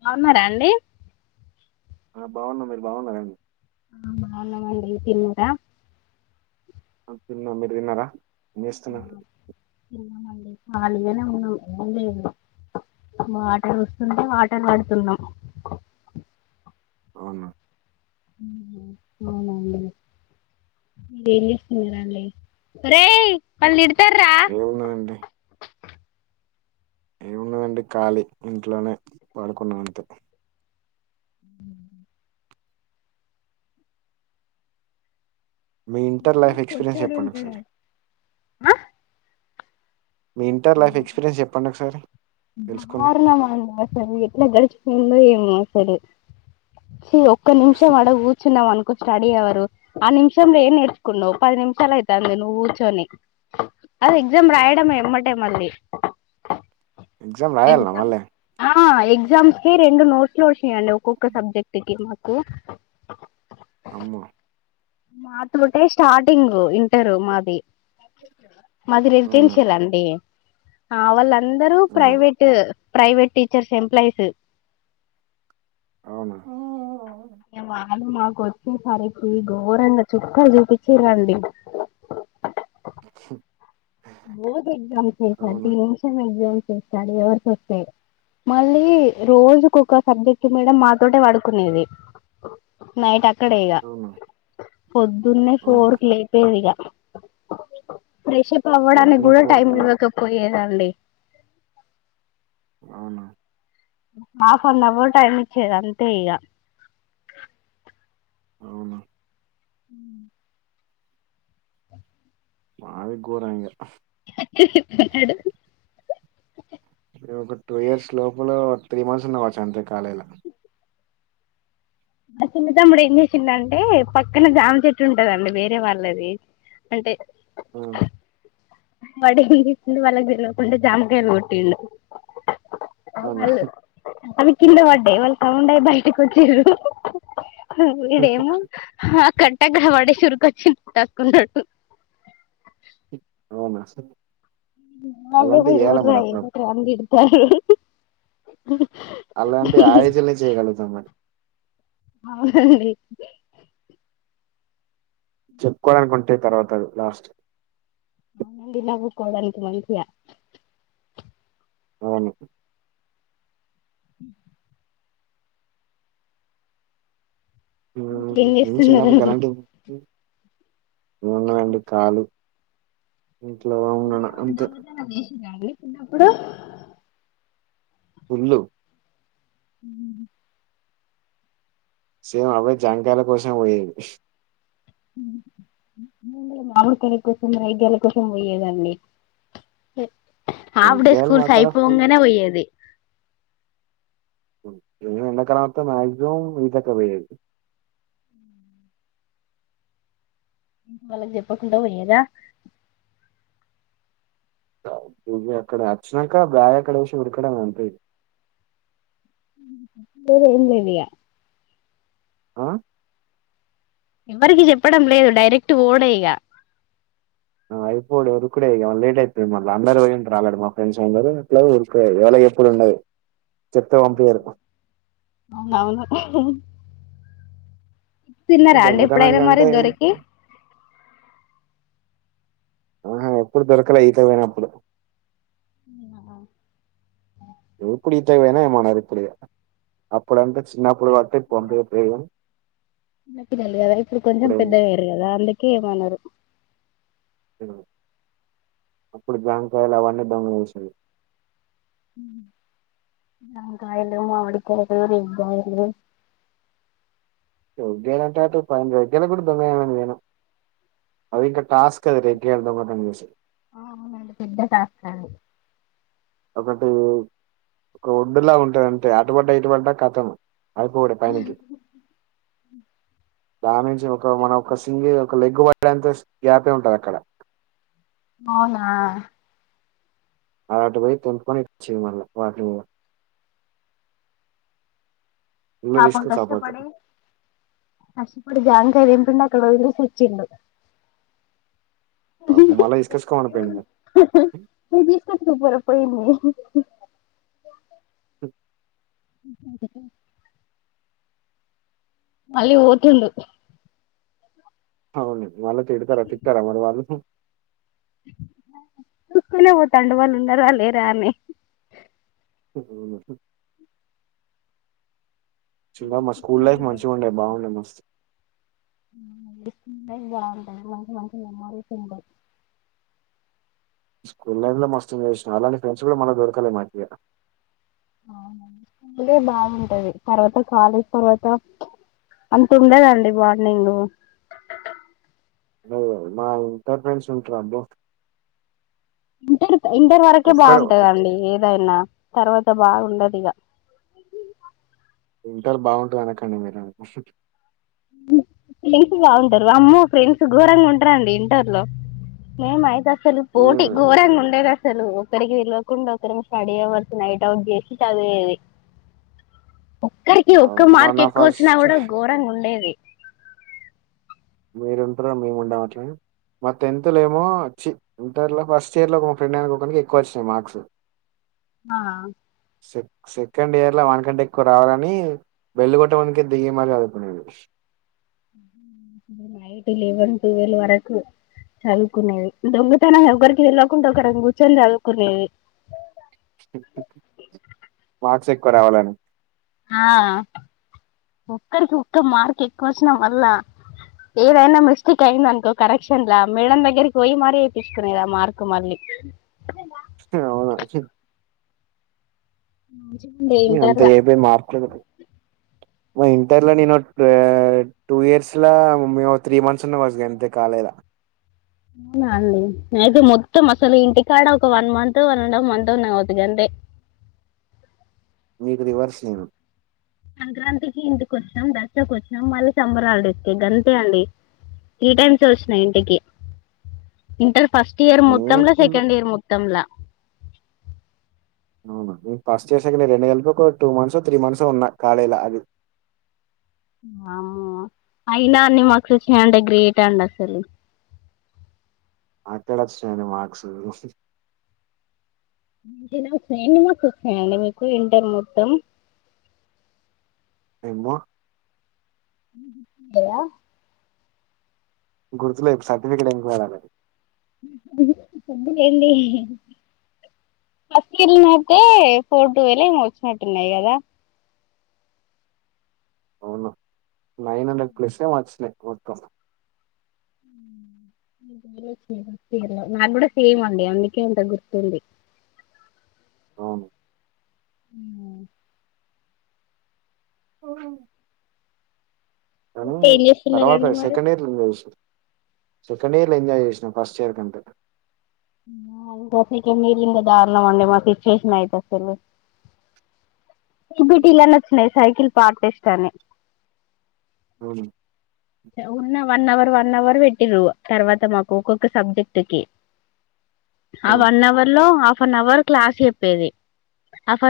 బావున్నారా అండి ఆ బాగున్నా మీరు బాగున్నర అండి ఆ బాగునమడి తినర ఆ తిన్నా మరు దినారా ఎలా మండి అళగానే ఉన్నాం ఏం లేదు మా ఆటలు వస్తుంటే ఆటలు ఆడుతున్నాం అవును అవునండి ఇంకా ఎలిస్తురళ రే అళ్ళ ఇడతార ఏన్నా అంటడి ఏముండదండి ఖళీ ఇంట్లోనే పాడుకున్నా అంతే ఉ మీ మా ఇంటర్ చిన్న లైఫ్ ఎక్స్పీరియన్స్ పొట్టోడు చెప్పండి ఉంటాడు ఒకసారి మీ ఇంటర్ లైఫ్ ఎక్స్పీరియన్స్ చెప్పండి ఒకసారి తెలుసుకుందాం ఆరుణ మా అసలు ఎట్లా గడుచుకుందో ఏమో సే స ఒ ఒక్క నిమిషం అడగ కూర్చున్నాం అనుకో స్టడీ అవ్వరు ఆ నిమిషంలో ఏం నేర్చుకున్నా్ పది నిమిషాలు అయితుంది నువ్వు కూర్చొని అది ఎగ్జామ్ రాయడంమ మళ్ల్ ఎక్జామ్ రాయాల మళ్ళే ఎగ్జాస్ కే రెడు నోట్స్ లో చెయండి ఒక్కొక్క సబ్జెక్ట్కి కు అమ్మో మాతోటే స్టార్టింగ్ ఇంటరు మాది మాది అవునా [unintelligible] లండి ఆ వల్ల అందరూ ఆ, ప్రైవేట్ ప్రైవేట్ టీచర్స్ ఎంప్లాయిస్ అవునా ఎమ్మా వాళ్లు మాకు వచ్చేసరికి ఘోరంగా చుక్కలు చూపిచ్చిరండి బోర్డ్ ఎగ్జామ్స్ అయితే అవునా [unintelligible] టెన్షన్ ఏందో చేస్తాడు ఎవరికి వస్తే మళ్ళీ రోజుకొక సబ్జెక్ట్ మేడం మాతోటే వడుకునేది. నైట్ అ క్కడే ఇగ అవునా పొద్దున్నే ఓహో ఫోర్ కు లేపేది ఇగ ఫ్రెషప్ అవ్వడానికి పొద్దున గూడ ఫోర్ టైమ్ క్లోజ్ ఉండక పోయేది ఆడ అండి అవునా హాఫ్ అన్ అవర్ టైమ్ ఇచ్చేది అంతే ఇక అవును హ మావి కోర ఇంగా ఉన్నాడు నెనొక ఒక టూ ఇయర్స్ లోపల త్రీ మంత్స్ ఉన్నా కావచ్చు అంతే కాలేజ్ ల. మా చిన్న తమ్ముడు ఏం చేసిండంటే పక్కన జామ చెట్టు ఉంటదండి వేరే వాళ్ళది, అంటే ఆ వాడెంజేసిండు వాళ్ళక్దెల్వకుంట జాముకాయలు గొట్టిండు. అవు అవునా మల్లి పల్లి కింద పడ్డయి వాళ్ళు సౌండయీ బయటికొచ్చిర్రు. వీడేమో హా కట్ ట్టేఅక్కడపడేషి ఉర్కొచ్చిండ్ టక్కున అవునా అలాంటివి మల్లపోయ్ చేయాలి మరి అప్పుడప్పుడు [unintelligible] ఆమెంతిడ్ అలాంటియి ఆ ఏజిల్నే చేయగలుగుతాం మరి అవునండి చెప్పుకోవడానుకుంటయ్ తర్వాత అవి లాస్ట్ అవునండి నవ్వుకోడానికి మంచిగ అవును హ్మ్ ఇంకేం నేను చిన్నప్పుడు చేస్తున్నారండి గలాంటివి పోయెది ఏమున్నదండి ఖాళీ. ఇంట్లో ఉన్నాన అంతే ఇగవలే చిన్నప్పుడు ఫుళ్ళు హ్ హ్ హు సేమ్ అవ్వే జాంకాయల కోసమే పోయేది. మామిడికాయల కోసం, రేగ్గాయల కోసం పోయేదండి హాఫ్ డే జాంకాయలు మా స్కూల్స్ అక్కడ ఫుడ్, అయిపొంగనే పోయ్యేది మ్మ్ ఎండకాలమంత మాక్సిమం ఈతకే పోయేది. మళ్ళ చెప్పకుంట పోయిర్రా? గ ఇగ అక్కడ అచ్చినంక బ్యాగ్ అక్కడేషి ఉరకడమే అంతే ఇగ. వేరే ఎంలేదిగా ఆ ఎవరికి చెప్పడం లేదు డైరెక్ట్ పోవుడేఇగ. ఆ అయిపోవుడె ఉరుకుడేఇగ మల్ లేట్ అయిత్తది మళ్ళ. అందరు పోయుంటరు ఆల్రెడీ మా ఫ్రెండ్స్ అందరూ ఇట్లాగు ఉరుకుడే ఎవళకు జెప్పుదుండదు, చెప్తే పంపియరు. అవునవును. తిన్నరా అండి, దొంగతనం ఎప్పుడైనా మరి కంటే దొరకి? ఆహా ఎప్పుడు దొరకలే ఈతకు పోయినప్పుడు. అవునా ఎప్పుడీతకు పోయినా ఏమనరిప్పుడిగా అప్పుడుంటె చిన్నపుడ్ ఎప్పుడు పడ్తే పంపియకపోయేద చిన్న పిల్లల్గదా ఇప్పుడు కొంచెం ఇప్పుడేం పెద్దగయ్యిర్రు గదా అందుక్ కేమనరు అప్పుడు జంకాయలు అవన్నీ దొంగ [unintelligible] జామకాయలు మామిడి కాయలు రేగ్గాయలు రేగ్గాయలు అంటే అటు పైన రేగ్గాయలు కూడా దొంగ అయినా నేను అది ఇంకా టాస్క్ అది రేగ్గాయలు దొంగత చేసేది ఆ అవునండి పెద్ద టాస్కాఅది ఒకటి కోడ్ అందరిలా ఉంటుది అంతే అటు పడ్డ ఇటు పడ్డ క ట్టమ్ అయిపోగొట్టే పైనుంచి దాని నుంచి ఒక మన ఒక సింగిల్ ఒక లెగ్ పడేంత గ్యాపే ఉంటది అక్కడ అవునా ఆటివొయ్ తెంపుకొని ఇటువచ్చింది మళ్ళ వాకింగ్ పాపం కష్ట పడి కష్ట పడి జా కాయ్ దింటున్న అక్కడ ఎందొ కుచ్చిండు పాపం మల్లా తీసుకొచ్చుమనిపొయ్యినావ పోయ్యింన్ని క అళిగి ఓతుండు అవును వాళ్ళు తిడతారా తిట్టారా మరి వాళ్ళు కుక్కునా పోతాండు వాళ్లు ఉన్నారా లేదా అని అవునా చిన్న మా స్కూల్ లైఫ్ మళ్ళీ మంచిగా ఉండే బాగుండే మస్త్ అవునండి స్కూల్ లైఫ్ బాగుంటాది మంచి మంచి మెమోరీస్ ఉంటాయ్ స్కూల్ లైఫ్ లో మస్తు ఎంజాయ్ చేసిన అలాంటి ఫ్రెండ్స్ కూడా మళ్ళీ దొరకాల మాకి ఇగ అవున స్కూల్ దే బాగుంటది తర్వాత కాలేజ్ తర్వాత అంత ఉండదండి బాండింగు మా ఇంటర్ ఫ్రెండ్స్ ఉంటారు అబ్బో ఇంటర్ ఇంటర్ వరకే ఒక్కడు బాగుంటదండి ఏదైనా తర్వాత బాగుండదు ఇగ ఇంటార్ బాగుంటుంది అనకండి మీరు [unintelligible] బాగుంటారు అమ్మో ఫ్రెండ్స్ ఘోరంగా ఉంటారండి ఇంటర్ లో మేము అయితే అసలు పోటీ మీరు ఘోరంగా ఉండేది అ అసలు ఒకరికి తెల్వకుండా ఒకరుము స్టడీ అవర్స్ నైట్ అవుట్ జెసి చదివేది ఒక్కరికి ఆహ్, ఒక్క మా మార్క్ నా ఎక్కువ వచ్చినా ఫస్ట్ కూడా ఘోరంగా ఉండేది మీరు ఉంటార మేము ఉండం అట్లా మా టెన్త్ లో ఏమో చి ఇంటర్ లో ఫస్ట్ ఇయర్ లో మా ఫ్రెండ్ గానికి ఒకనికి ఎక్కువ వచ్చినాయి మార్క్స్ ఆ సె సెకండ్ ఇయర్ లో వానకంటే ఎక్కువ రావాలని బెళ్ళగొట్టె వానికే అందుకే దిగి మళ్ళీ జదువుకునేది నైట్ లేవెన్ టువల్ వరకు చదువుకునేది దొంగతనంగ ఒకరికి తెల్వకుండా ఒకరం కూర్చొని చదువుకునేది మార్క్స్ ఎక్కువ రావాలని ఆ ఒక్కరికి ఒక్క మార్క్ ఎక్కువ వచ్చిన మల్ల ఏదైనా మిస్టేక్ అయిందినుకో కలెక్షన్ల ఆ మేడం దగ్గరికి పోయి మరి ఏపిచ్చుకొనేది ఆ మార్క్ మళ్ళీ హా అవునా మంచిగుండే ఇంటర్ అంత ల ఏపయి మార్పులేదు మా ఇంటర్ లో నేను టూ ఇయర్స్లా మేము త్రీ మంత్స్ ఉన్నా కావచ్చు అంతే కాలేజ్ లా అవునా అండి అయితే మొత్తం అసలు ఇంటికాడ ఒక one month one and half month ఉన్నా అవుతు కంతే మీకు రివర్స్ నేను సంక్రాంతికి ఇంటికి వచ్చినాం దసరాకు వచ్చినాం మళ్ళీ సమ్మర్ హాలిడేకి గంతే అండి త్రి టైమ్స్ వచ్చిన ఇంటికి ఇంటర్ ఫస్ట్ ఇయర్ నేను మొత్తంలో ఫుల్ సెకండ్ ఇయర్ మొత్తంలా వు ఫస్ట్ ఇయర్ సెకడ్ రెండు గలపు ఒక టూ మంత్సవో త్రీ మంత్స్వో ఉన్నా అది వామ్మో అయినా అన్ని మార్క్స్ వచ్చినాయి అంటె గ్రేట్ అండి అసలు ఎక్కడ వచ్చినాయి అండి మార్క్స్ ఎన్ని మార్క్స్ వచ్చినాయి అండి మీకు ఇంటర్ మొత్తం ఏమో [unintelligible] గుర్తు లేదు సర్టిఫికెట్లో వెతుకులాడాలి డి ఫస్ట్ ఇయర్ అయితే ఫోర్ టువల్ ఏమో వచ్చినట్టున్నాయి కదా అవును నైన్ హండ్రెడ్ ప్లస్ ఏమో వచ్చినయి మొత్తం నీకి నాకు కూడా సేమ్ అండి అందుకే అంత గుర్తుంది అవును [unintelligible] ఓ అ ఇంకా ఏం చేస్తున్నారండి తర్వాత మరి సెకండ్ ఇయర్ రి సెకండ్ ఇయర్ లో ఎంజాయ్ చేసినా ఫస్ట్ ఇయర్ కంటే మీరిలింద దారుణ మండి మా సిచ్యువేషన్ అయితే అసలు సిబిటిలానే వచ్చినాయి సైకిల్ పార్ట్ టెస్ట్ అని అవును ఉన్న వన్ అవర్ వన్ అవర్ పెట్టిరు తర్వాత మాకు ఒక్కొక్క సబ్జెక్ట్ కి ఆ వన్ అవర్ లో half half an hour class చెప్పేది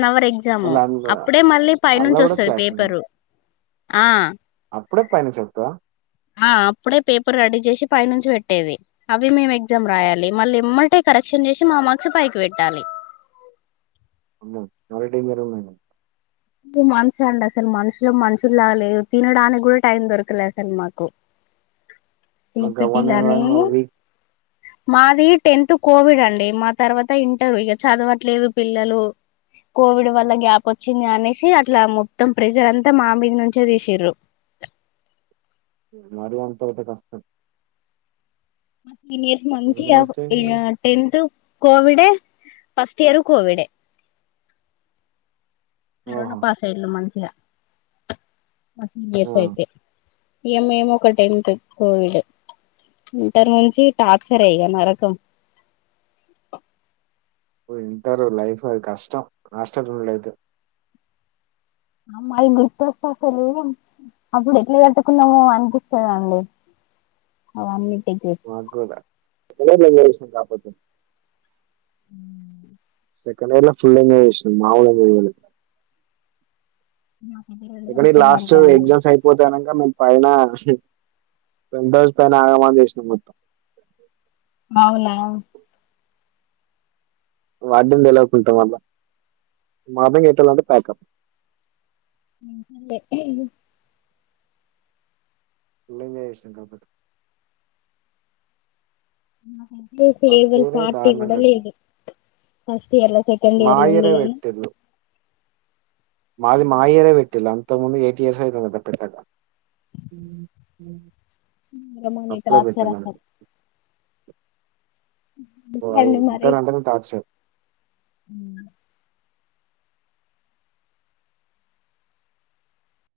న్ అవర్ ఎగ్జాము మళ్ళీ అప్పుడే అందులో మళ్ళీ పైనుంచి కూడా వస్తుంది క్లాస్ పేపరు ఆ అప్పుడే పైనా చెత ఆ అప్పుడే పేపర్ రెడీ చేసి పై నుంచి పెట్టేది అవి మేము ఎగ్జామ్ రాయాలి మళ్ళీ మమ్మటే కరెక్షన్ చేసి మా మార్క్స్ పైకి పెట్టాలి అమో మళ్ళీ టీం లీడర్ గా ఉండను మంచి అండి అసలు మనుషులు మనుషులులా లేరు తినడానికి కూడా టైం దొరకలే అసలు మాకు నాకు గవ్వనే ఇప్పుటిలాలే కాదు మళ్ళీ వీక్ మాది టెన్త్ కోవిడ్ అండి మా తర్వాత ఇంటర్ ఇక చదవట్లేదు పిల్లలు కోవిడ్ వల్ల గ్యాప్ వచ్చింది అని అట్లా మొత్తం ప్రెషర్ అంతా మా మీద నుంచే తీసిర్రు మరి అంతయితే కష్టం అ తినేసి మంచిగా నేనైతే ఇక టెన్త్ కోవిడే ఫస్ట్ ఇయరు కోవిడే కరోనా ఓహో! పాస్ అయ్యాం మంచిగా మ వస ఆ! అయితే ఇయమ్మ ఏమో ఒక టైం కోవిడ్ ఇంటర్ నుంచి టార్చర్ ఇక నరకం ఇంటర్ లైఫ కష్టం కష్ట లేదు అమ్మాయి గుర్తుస్తా అసలు అప్పుడు ఎట్లా కట్టుకున్నామో అనిపిస్తుందండి అవన్నిటికి మాగదష కాపోతు ఉ సెకండ్ ఇర్ ఫుల్ మా నాకైతే రెండు ఎకం సంవత్సరాలు లాస్ట్ అంతే అండి ఎగ్జామ్స్ అయిపోతా అనక మ పైన రెండు రోజుల పైన ఆగమన చేసిన మొత్తం అవునా వాడింద తెలకుంటా మళ్ళా మాద ఎట్టాలంటే ప్యాకప్ అే పంగ విషం కాపత ఆ ఫెర్వల్ ఇయరే పార్టీ దారుణంగా కూడా గడిచింది. లేదు ఫస్ట్ ఇయర్ల సెకండ్ మా ఇయర్ లో ఇయరే పెట్టిర్రు. మాది మాయరే వెట్లాం ముందు ఏటీయర్స్యిధ పే రమ నట్ ఆచ రాసం ఓ అది ఇకా రంటనే తచ అ